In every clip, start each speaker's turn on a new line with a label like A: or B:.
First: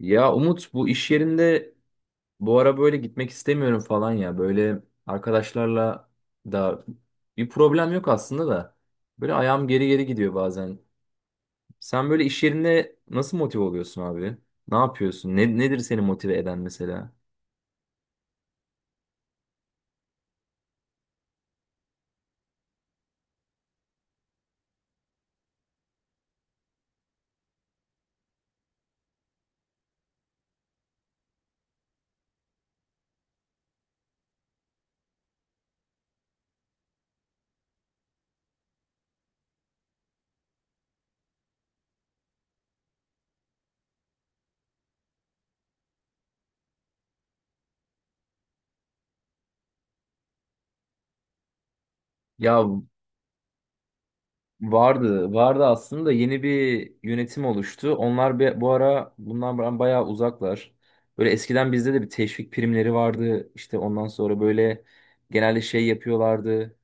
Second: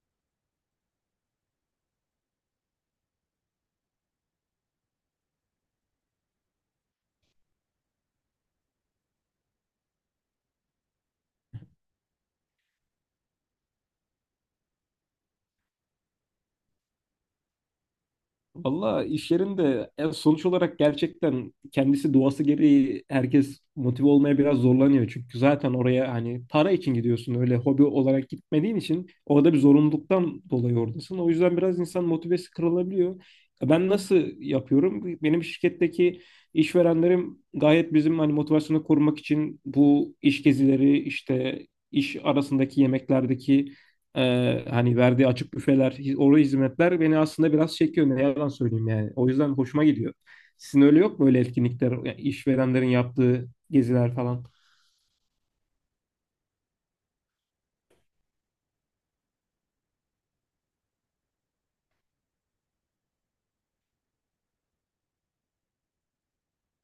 A: Ya Umut, bu iş yerinde bu ara böyle gitmek istemiyorum falan ya. Böyle arkadaşlarla da bir problem yok aslında da. Böyle ayağım geri geri gidiyor bazen. Sen böyle iş yerinde nasıl motive oluyorsun abi? Ne yapıyorsun? Nedir seni motive eden mesela?
B: Valla iş yerinde sonuç olarak gerçekten kendisi doğası gereği herkes motive olmaya biraz zorlanıyor. Çünkü zaten oraya hani para için gidiyorsun öyle hobi olarak gitmediğin için orada bir zorunluluktan dolayı oradasın. O yüzden biraz insan motivesi kırılabiliyor. Ben nasıl yapıyorum? Benim şirketteki işverenlerim gayet bizim hani motivasyonu korumak için bu iş gezileri işte iş arasındaki yemeklerdeki hani verdiği açık büfeler, oru hizmetler beni aslında biraz çekiyor. Ne yalan söyleyeyim yani. O yüzden hoşuma gidiyor. Sizin öyle yok mu öyle etkinlikler, yani
A: Ya
B: işverenlerin yaptığı geziler falan?
A: vardı aslında, yeni bir yönetim oluştu. Onlar bu ara bundan bayağı uzaklar. Böyle eskiden bizde de bir teşvik primleri vardı. İşte ondan sonra böyle genelde şey yapıyorlardı.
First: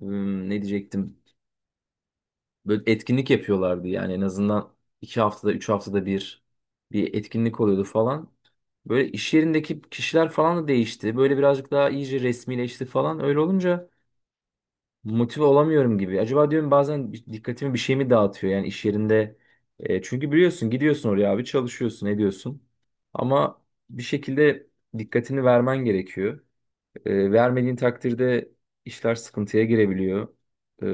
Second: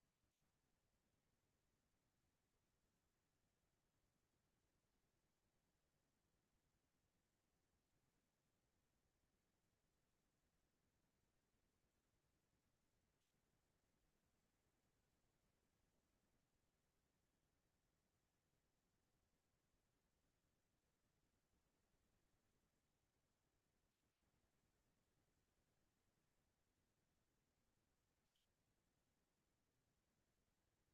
A: Ne diyecektim? Böyle etkinlik yapıyorlardı yani, en azından iki haftada, üç haftada bir bir etkinlik oluyordu falan. Böyle iş yerindeki kişiler falan da değişti. Böyle birazcık daha iyice resmileşti falan. Öyle olunca motive olamıyorum gibi. Acaba diyorum bazen, dikkatimi bir şey mi dağıtıyor yani iş yerinde. Çünkü biliyorsun, gidiyorsun oraya abi, çalışıyorsun ediyorsun. Ama bir şekilde dikkatini vermen gerekiyor. Vermediğin takdirde işler sıkıntıya girebiliyor. E,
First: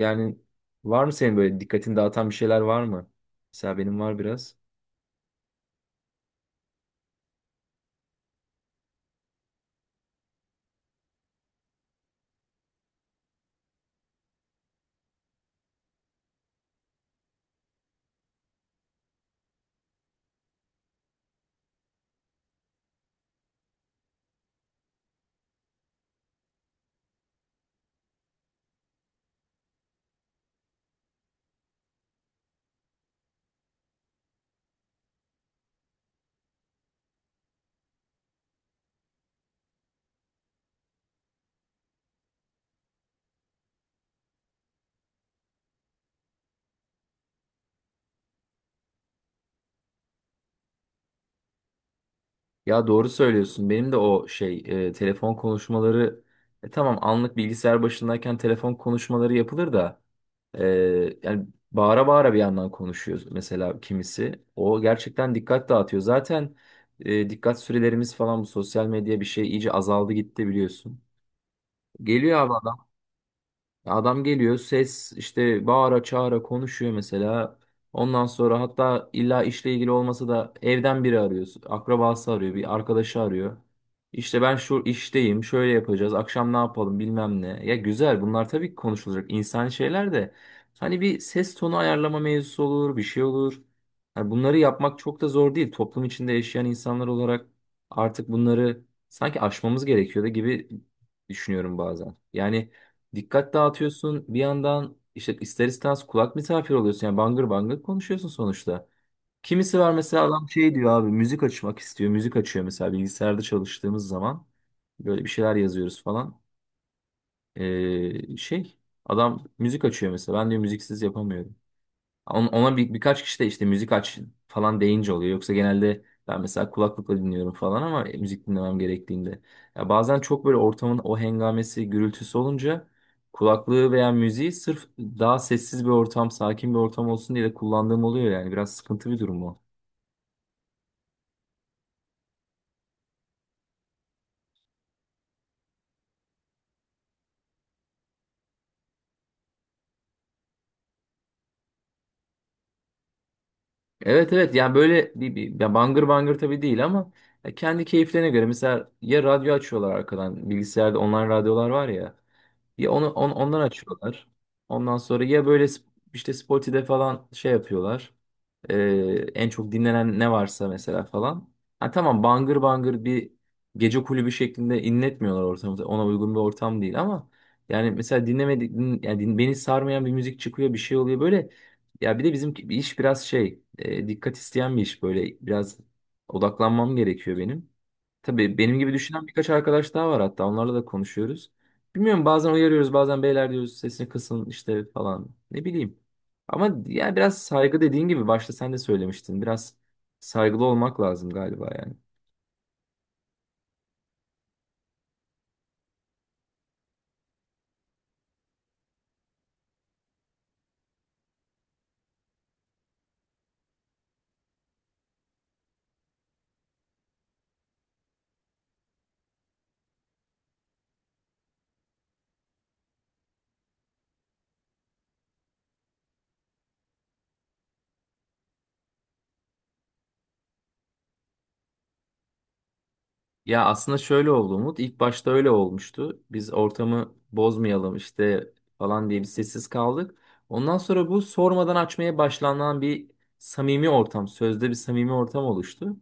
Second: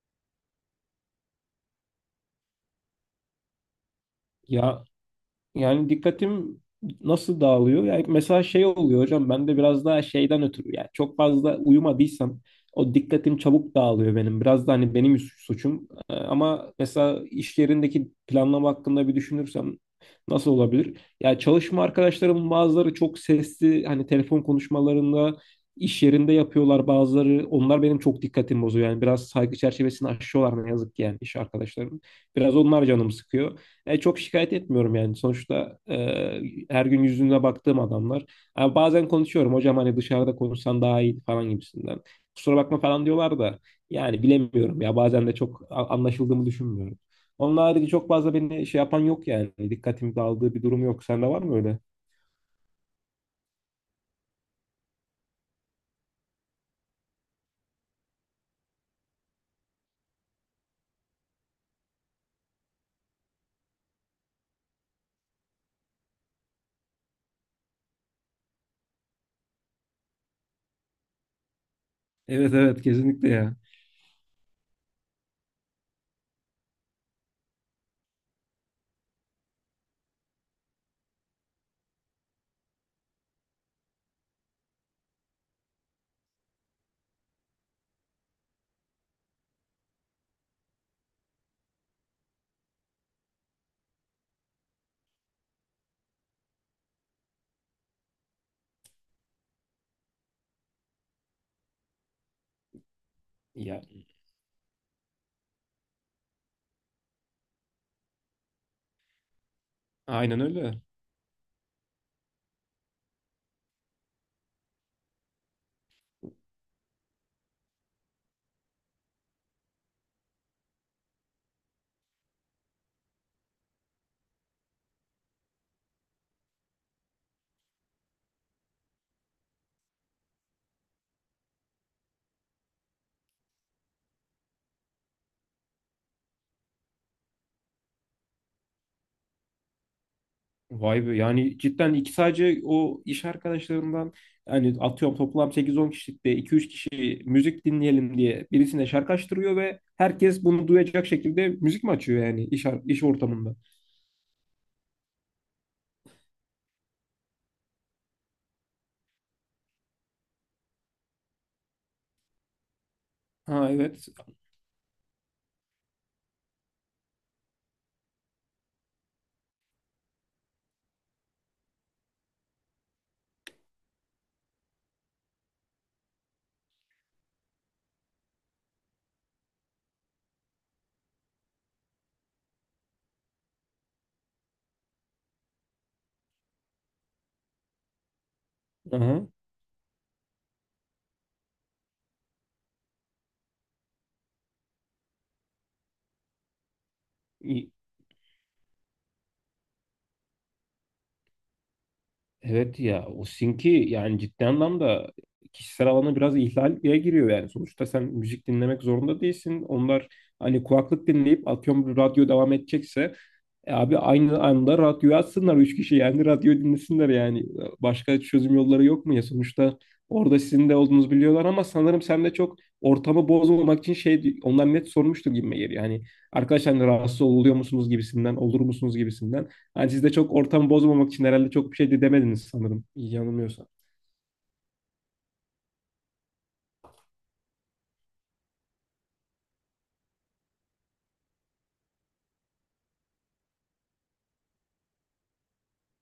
A: Yani, var mı senin böyle dikkatini dağıtan bir şeyler var mı? Mesela benim var biraz.
B: Ya, yani dikkatim nasıl dağılıyor? Yani mesela şey oluyor hocam ben de biraz daha şeyden ötürü yani çok fazla uyumadıysam o dikkatim çabuk dağılıyor benim. Biraz da hani benim suçum. Ama mesela iş yerindeki planlama hakkında bir düşünürsem nasıl olabilir? Ya çalışma arkadaşlarımın bazıları çok sesli hani telefon konuşmalarında iş yerinde yapıyorlar bazıları. Onlar benim çok dikkatimi bozuyor. Yani biraz saygı çerçevesini aşıyorlar ne yazık ki yani iş arkadaşlarım. Biraz onlar canımı sıkıyor. Çok şikayet etmiyorum yani. Sonuçta her gün yüzüne baktığım adamlar. Ha, bazen konuşuyorum hocam hani dışarıda konuşsan daha iyi falan gibisinden. Kusura bakma falan diyorlar da yani bilemiyorum ya bazen de çok anlaşıldığımı düşünmüyorum. Onun harici çok fazla beni şey yapan yok yani. Dikkatimi dağıldığı bir durum yok. Sende var mı öyle?
A: Ya doğru söylüyorsun. Benim de o telefon konuşmaları, tamam anlık bilgisayar başındayken telefon konuşmaları yapılır da, e, yani bağıra bağıra bir yandan konuşuyor mesela kimisi. O gerçekten dikkat dağıtıyor. Zaten dikkat sürelerimiz falan, bu sosyal medya bir şey, iyice azaldı gitti biliyorsun. Geliyor abi.
B: Evet, evet, kesinlikle ya.
A: Ya adam geliyor ses, işte bağıra çağıra konuşuyor mesela. Ondan sonra hatta illa işle ilgili olmasa da evden biri arıyor. Akrabası arıyor, bir arkadaşı arıyor. İşte ben şu işteyim, şöyle yapacağız, akşam ne yapalım bilmem ne. Ya güzel, bunlar tabii ki konuşulacak insani şeyler de. Hani bir ses tonu ayarlama mevzusu olur, bir şey olur. Hani bunları yapmak çok da zor değil. Toplum içinde yaşayan insanlar olarak artık bunları sanki aşmamız gerekiyor da gibi düşünüyorum bazen. Yani dikkat
B: Ya
A: dağıtıyorsun. Bir yandan işte ister istemez kulak misafir oluyorsun. Yani bangır bangır konuşuyorsun sonuçta. Kimisi var mesela,
B: aynen
A: adam şey
B: öyle.
A: diyor abi, müzik açmak istiyor. Müzik açıyor mesela bilgisayarda çalıştığımız zaman. Böyle bir şeyler yazıyoruz falan. Ee, şey Adam müzik açıyor mesela. Ben diyor müziksiz yapamıyorum. Ona birkaç kişi de işte müzik aç falan deyince oluyor. Yoksa genelde ben mesela kulaklıkla dinliyorum falan, ama müzik dinlemem gerektiğinde. Ya bazen çok böyle ortamın o hengamesi, gürültüsü olunca, kulaklığı veya müziği sırf daha sessiz bir ortam, sakin bir ortam olsun diye de kullandığım oluyor yani. Biraz sıkıntı bir durum o.
B: Vay be yani cidden iki sadece o iş arkadaşlarımdan yani atıyorum toplam sekiz on kişilikte iki üç kişi müzik dinleyelim diye birisine şarkı açtırıyor ve herkes bunu duyacak şekilde müzik mi açıyor yani iş ortamında?
A: Evet evet, yani böyle bir ya, bangır bangır tabii değil, ama ya kendi keyiflerine göre mesela, ya radyo açıyorlar arkadan, bilgisayarda online radyolar var ya. Ya onu ondan
B: Ha, evet.
A: açıyorlar. Ondan sonra ya böyle işte Spoti'de falan şey yapıyorlar. En çok dinlenen ne varsa mesela falan. Ha tamam, bangır bangır bir gece kulübü şeklinde inletmiyorlar ortamı. Ona uygun bir ortam değil, ama yani mesela dinlemedik din- yani din- beni sarmayan bir müzik çıkıyor, bir şey oluyor böyle. Ya bir de bizim bir iş biraz dikkat isteyen bir iş, böyle biraz odaklanmam gerekiyor benim. Tabii benim gibi düşünen
B: Aha.
A: birkaç arkadaş daha var, hatta onlarla da konuşuyoruz. Bilmiyorum, bazen uyarıyoruz, bazen beyler diyoruz sesini kısın işte falan, ne bileyim. Ama ya biraz saygı, dediğin gibi başta sen de söylemiştin. Biraz saygılı olmak lazım galiba yani.
B: Evet ya o sinki yani ciddi anlamda kişisel alana biraz ihlal giriyor yani. Sonuçta sen müzik dinlemek zorunda değilsin. Onlar hani kulaklık dinleyip atıyorum bir radyo devam edecekse e abi aynı anda radyoyu açsınlar üç kişi yani radyo dinlesinler yani. Başka çözüm yolları yok mu ya? Sonuçta orada sizin de olduğunuzu biliyorlar ama sanırım sen de çok ortamı bozmamak için şey onlar net sormuştur gibime geliyor. Yani arkadaşlar hani rahatsız oluyor musunuz gibisinden, olur musunuz gibisinden. Yani siz de çok ortam bozmamak için herhalde çok bir şey de demediniz sanırım. İyi
A: Ya
B: yanılmıyorsam.
A: aslında şöyle oldu Umut. İlk başta öyle olmuştu. Biz ortamı bozmayalım işte falan diye bir sessiz kaldık. Ondan sonra bu sormadan açmaya başlanan bir samimi ortam, sözde bir samimi ortam oluştu.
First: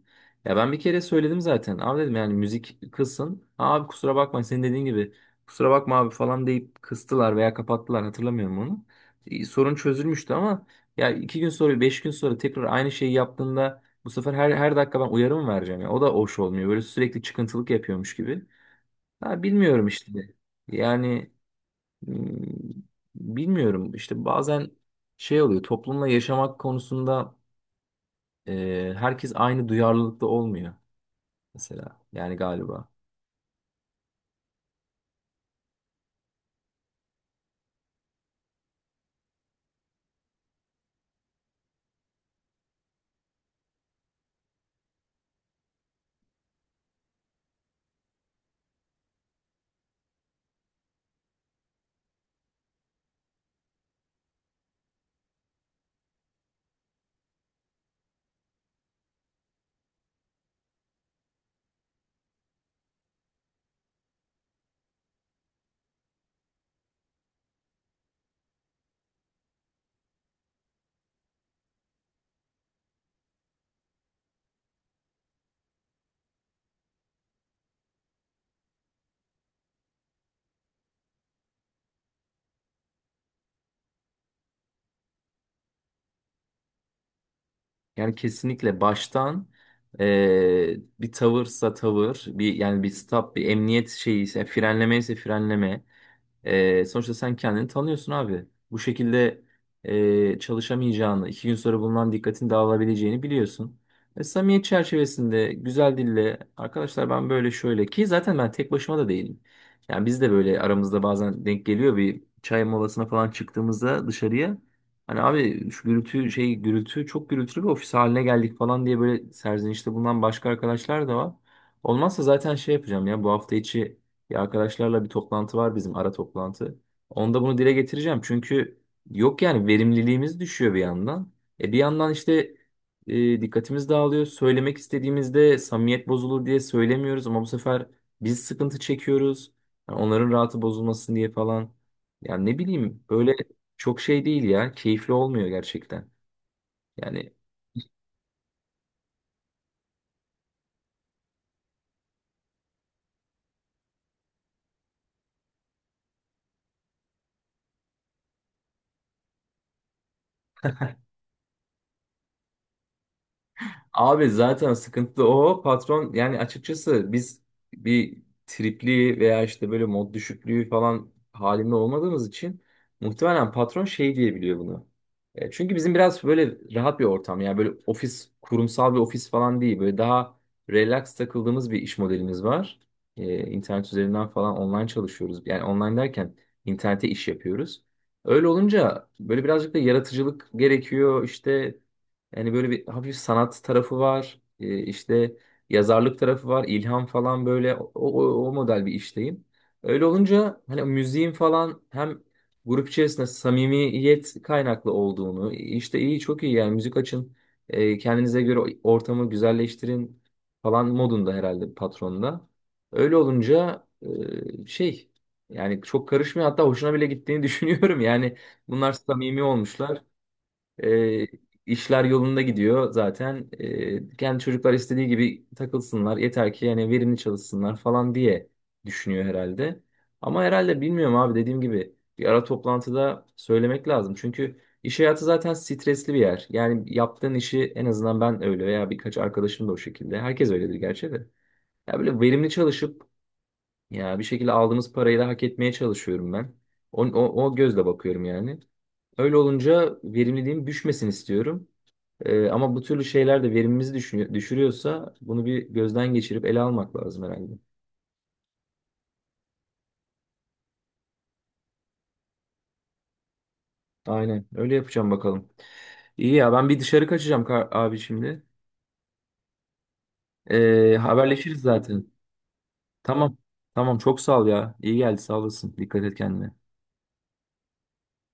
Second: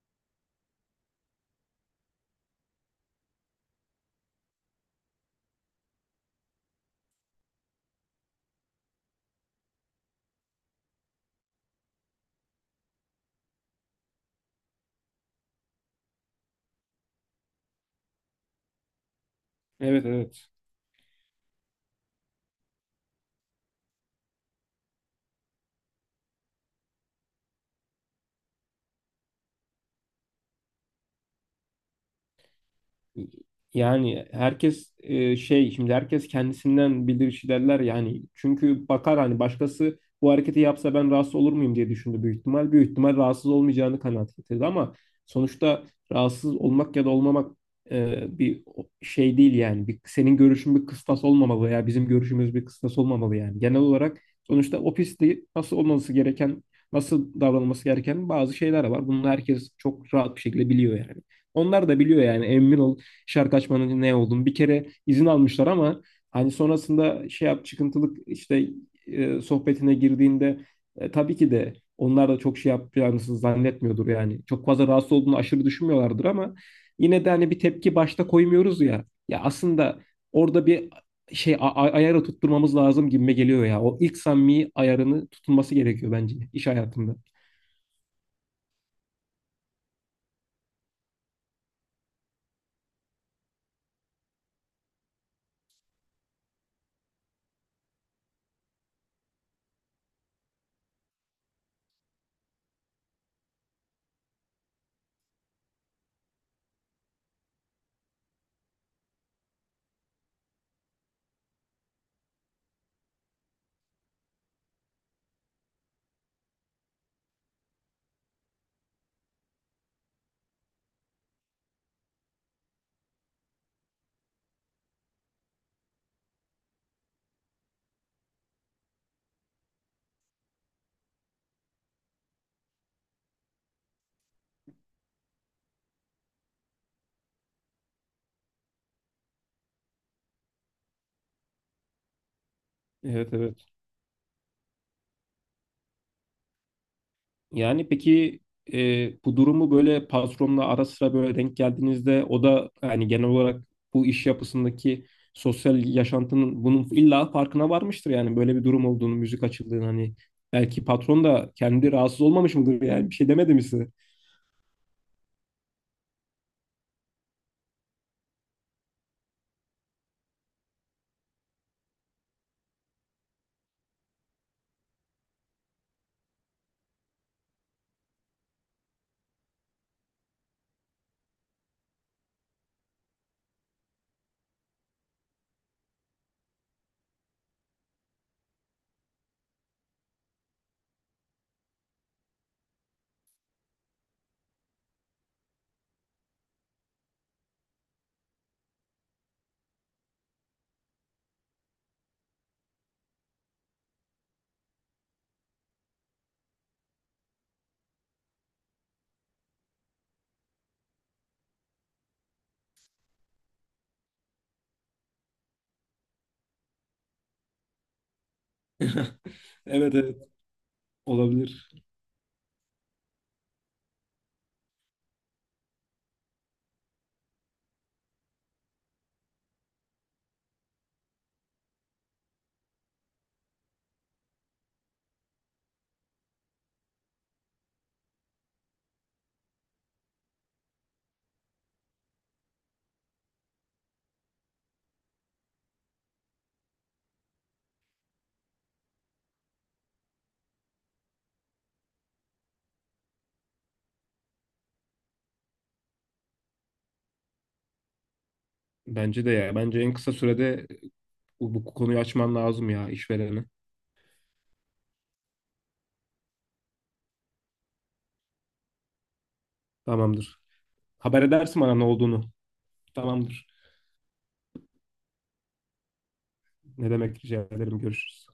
A: Ya ben bir kere söyledim zaten. Abi dedim yani müzik kılsın. Abi kusura bakma, senin dediğin gibi, kusura bakma abi falan deyip kıstılar veya kapattılar, hatırlamıyorum onu. Sorun çözülmüştü, ama ya iki gün sonra beş gün sonra tekrar aynı şeyi yaptığında, bu sefer her dakika ben uyarı mı vereceğim ya? O da hoş olmuyor. Böyle sürekli çıkıntılık yapıyormuş gibi. Ha bilmiyorum
B: Evet,
A: işte.
B: evet.
A: Yani hmm, bilmiyorum işte, bazen şey oluyor, toplumla yaşamak konusunda herkes aynı duyarlılıkta olmuyor mesela yani, galiba.
B: Yani herkes şey şimdi herkes kendisinden bilirişi derler yani çünkü bakar hani başkası bu hareketi yapsa ben rahatsız olur muyum diye düşündü büyük ihtimal. Büyük ihtimal rahatsız olmayacağını kanaat getirdi ama sonuçta rahatsız olmak ya da olmamak bir şey değil yani. Bir, senin görüşün bir kıstas olmamalı ya bizim görüşümüz bir kıstas olmamalı yani. Genel olarak sonuçta o pistte nasıl olması gereken, nasıl davranılması gereken bazı şeyler var. Bunu herkes çok rahat bir şekilde biliyor yani. Onlar da biliyor yani emin ol şarkı açmanın ne olduğunu. Bir kere izin almışlar ama hani sonrasında şey yap çıkıntılık işte sohbetine girdiğinde tabii ki de onlar da çok şey yapacağını zannetmiyordur yani. Çok fazla rahatsız olduğunu aşırı düşünmüyorlardır ama yine de hani bir tepki başta koymuyoruz ya. Ya aslında orada bir şey ayarı tutturmamız lazım gibime geliyor ya. O ilk samimi ayarını tutulması gerekiyor bence iş hayatında.
A: Yani kesinlikle baştan bir tavırsa tavır, bir yani bir stop, bir emniyet şeyi ise frenleme ise frenleme. Sonuçta sen kendini tanıyorsun abi. Bu şekilde çalışamayacağını, iki gün sonra bundan dikkatin dağılabileceğini biliyorsun. Ve samimiyet çerçevesinde güzel dille arkadaşlar, ben böyle şöyle ki, zaten ben tek başıma da değilim. Yani biz de böyle aramızda bazen denk geliyor, bir çay molasına falan çıktığımızda dışarıya. Hani abi şu gürültü, şey gürültü, çok gürültülü bir ofis haline geldik falan diye böyle serzenişte bulunan başka arkadaşlar da var. Olmazsa zaten şey yapacağım ya, bu hafta içi ya arkadaşlarla bir toplantı var bizim, ara toplantı. Onda bunu dile getireceğim. Çünkü yok yani, verimliliğimiz düşüyor bir yandan. E bir yandan işte dikkatimiz dağılıyor. Söylemek istediğimizde samimiyet bozulur diye söylemiyoruz, ama bu sefer biz sıkıntı çekiyoruz. Yani onların rahatı bozulmasın diye falan. Yani ne bileyim,
B: Evet,
A: böyle
B: evet.
A: çok şey değil ya. Keyifli olmuyor gerçekten. Yani
B: Yani peki bu durumu böyle patronla ara sıra böyle denk geldiğinizde o da yani genel olarak bu iş yapısındaki sosyal yaşantının bunun illa farkına varmıştır yani böyle bir durum olduğunu, müzik açıldığını hani belki patron da kendi rahatsız olmamış mıdır yani bir şey demedi mi size?
A: abi zaten sıkıntı da o, patron yani, açıkçası biz bir tripli veya işte böyle mod düşüklüğü falan halinde olmadığımız için muhtemelen patron şey diyebiliyor bunu. Çünkü bizim biraz böyle rahat bir ortam, yani böyle ofis, kurumsal bir ofis falan değil, böyle daha relax takıldığımız bir iş modelimiz var. İnternet üzerinden falan online çalışıyoruz, yani online derken internete iş yapıyoruz. Öyle olunca böyle birazcık da yaratıcılık gerekiyor işte, yani böyle bir hafif sanat tarafı var. İşte yazarlık tarafı var, ilham falan, böyle o model bir işteyim. Öyle olunca hani müziğin falan hem grup içerisinde samimiyet kaynaklı olduğunu işte iyi, çok iyi yani, müzik açın, kendinize göre ortamı güzelleştirin falan modunda herhalde patronda. Öyle olunca e, şey yani çok karışmıyor, hatta hoşuna bile gittiğini düşünüyorum yani, bunlar samimi
B: Evet,
A: olmuşlar.
B: evet,
A: E,
B: olabilir.
A: işler yolunda gidiyor zaten. E kendi çocuklar istediği gibi takılsınlar. Yeter ki yani verimli çalışsınlar falan diye düşünüyor herhalde. Ama herhalde, bilmiyorum abi, dediğim gibi bir ara toplantıda söylemek lazım. Çünkü iş hayatı zaten stresli bir yer. Yani yaptığın işi, en azından ben öyle veya birkaç arkadaşım da o şekilde. Herkes öyledir gerçi de. Ya böyle verimli çalışıp ya bir şekilde aldığımız parayı da hak etmeye çalışıyorum ben. O gözle bakıyorum yani. Öyle olunca verimliliğim düşmesin istiyorum. Ama bu türlü şeyler de verimimizi düşünüyor, düşürüyorsa, bunu bir gözden geçirip ele almak lazım herhalde.
B: Bence de ya. Bence en kısa sürede bu konuyu açman lazım ya işverene.
A: Aynen öyle yapacağım bakalım. İyi ya, ben bir dışarı kaçacağım abi şimdi.
B: Tamamdır.
A: Tamam,
B: Haber
A: haberleşiriz
B: edersin bana ne
A: zaten.
B: olduğunu.
A: Tamam.
B: Tamamdır.
A: Tamam çok sağ ol ya. İyi geldi, sağ olasın. Dikkat et kendine.
B: Ne demek, rica ederim. Görüşürüz.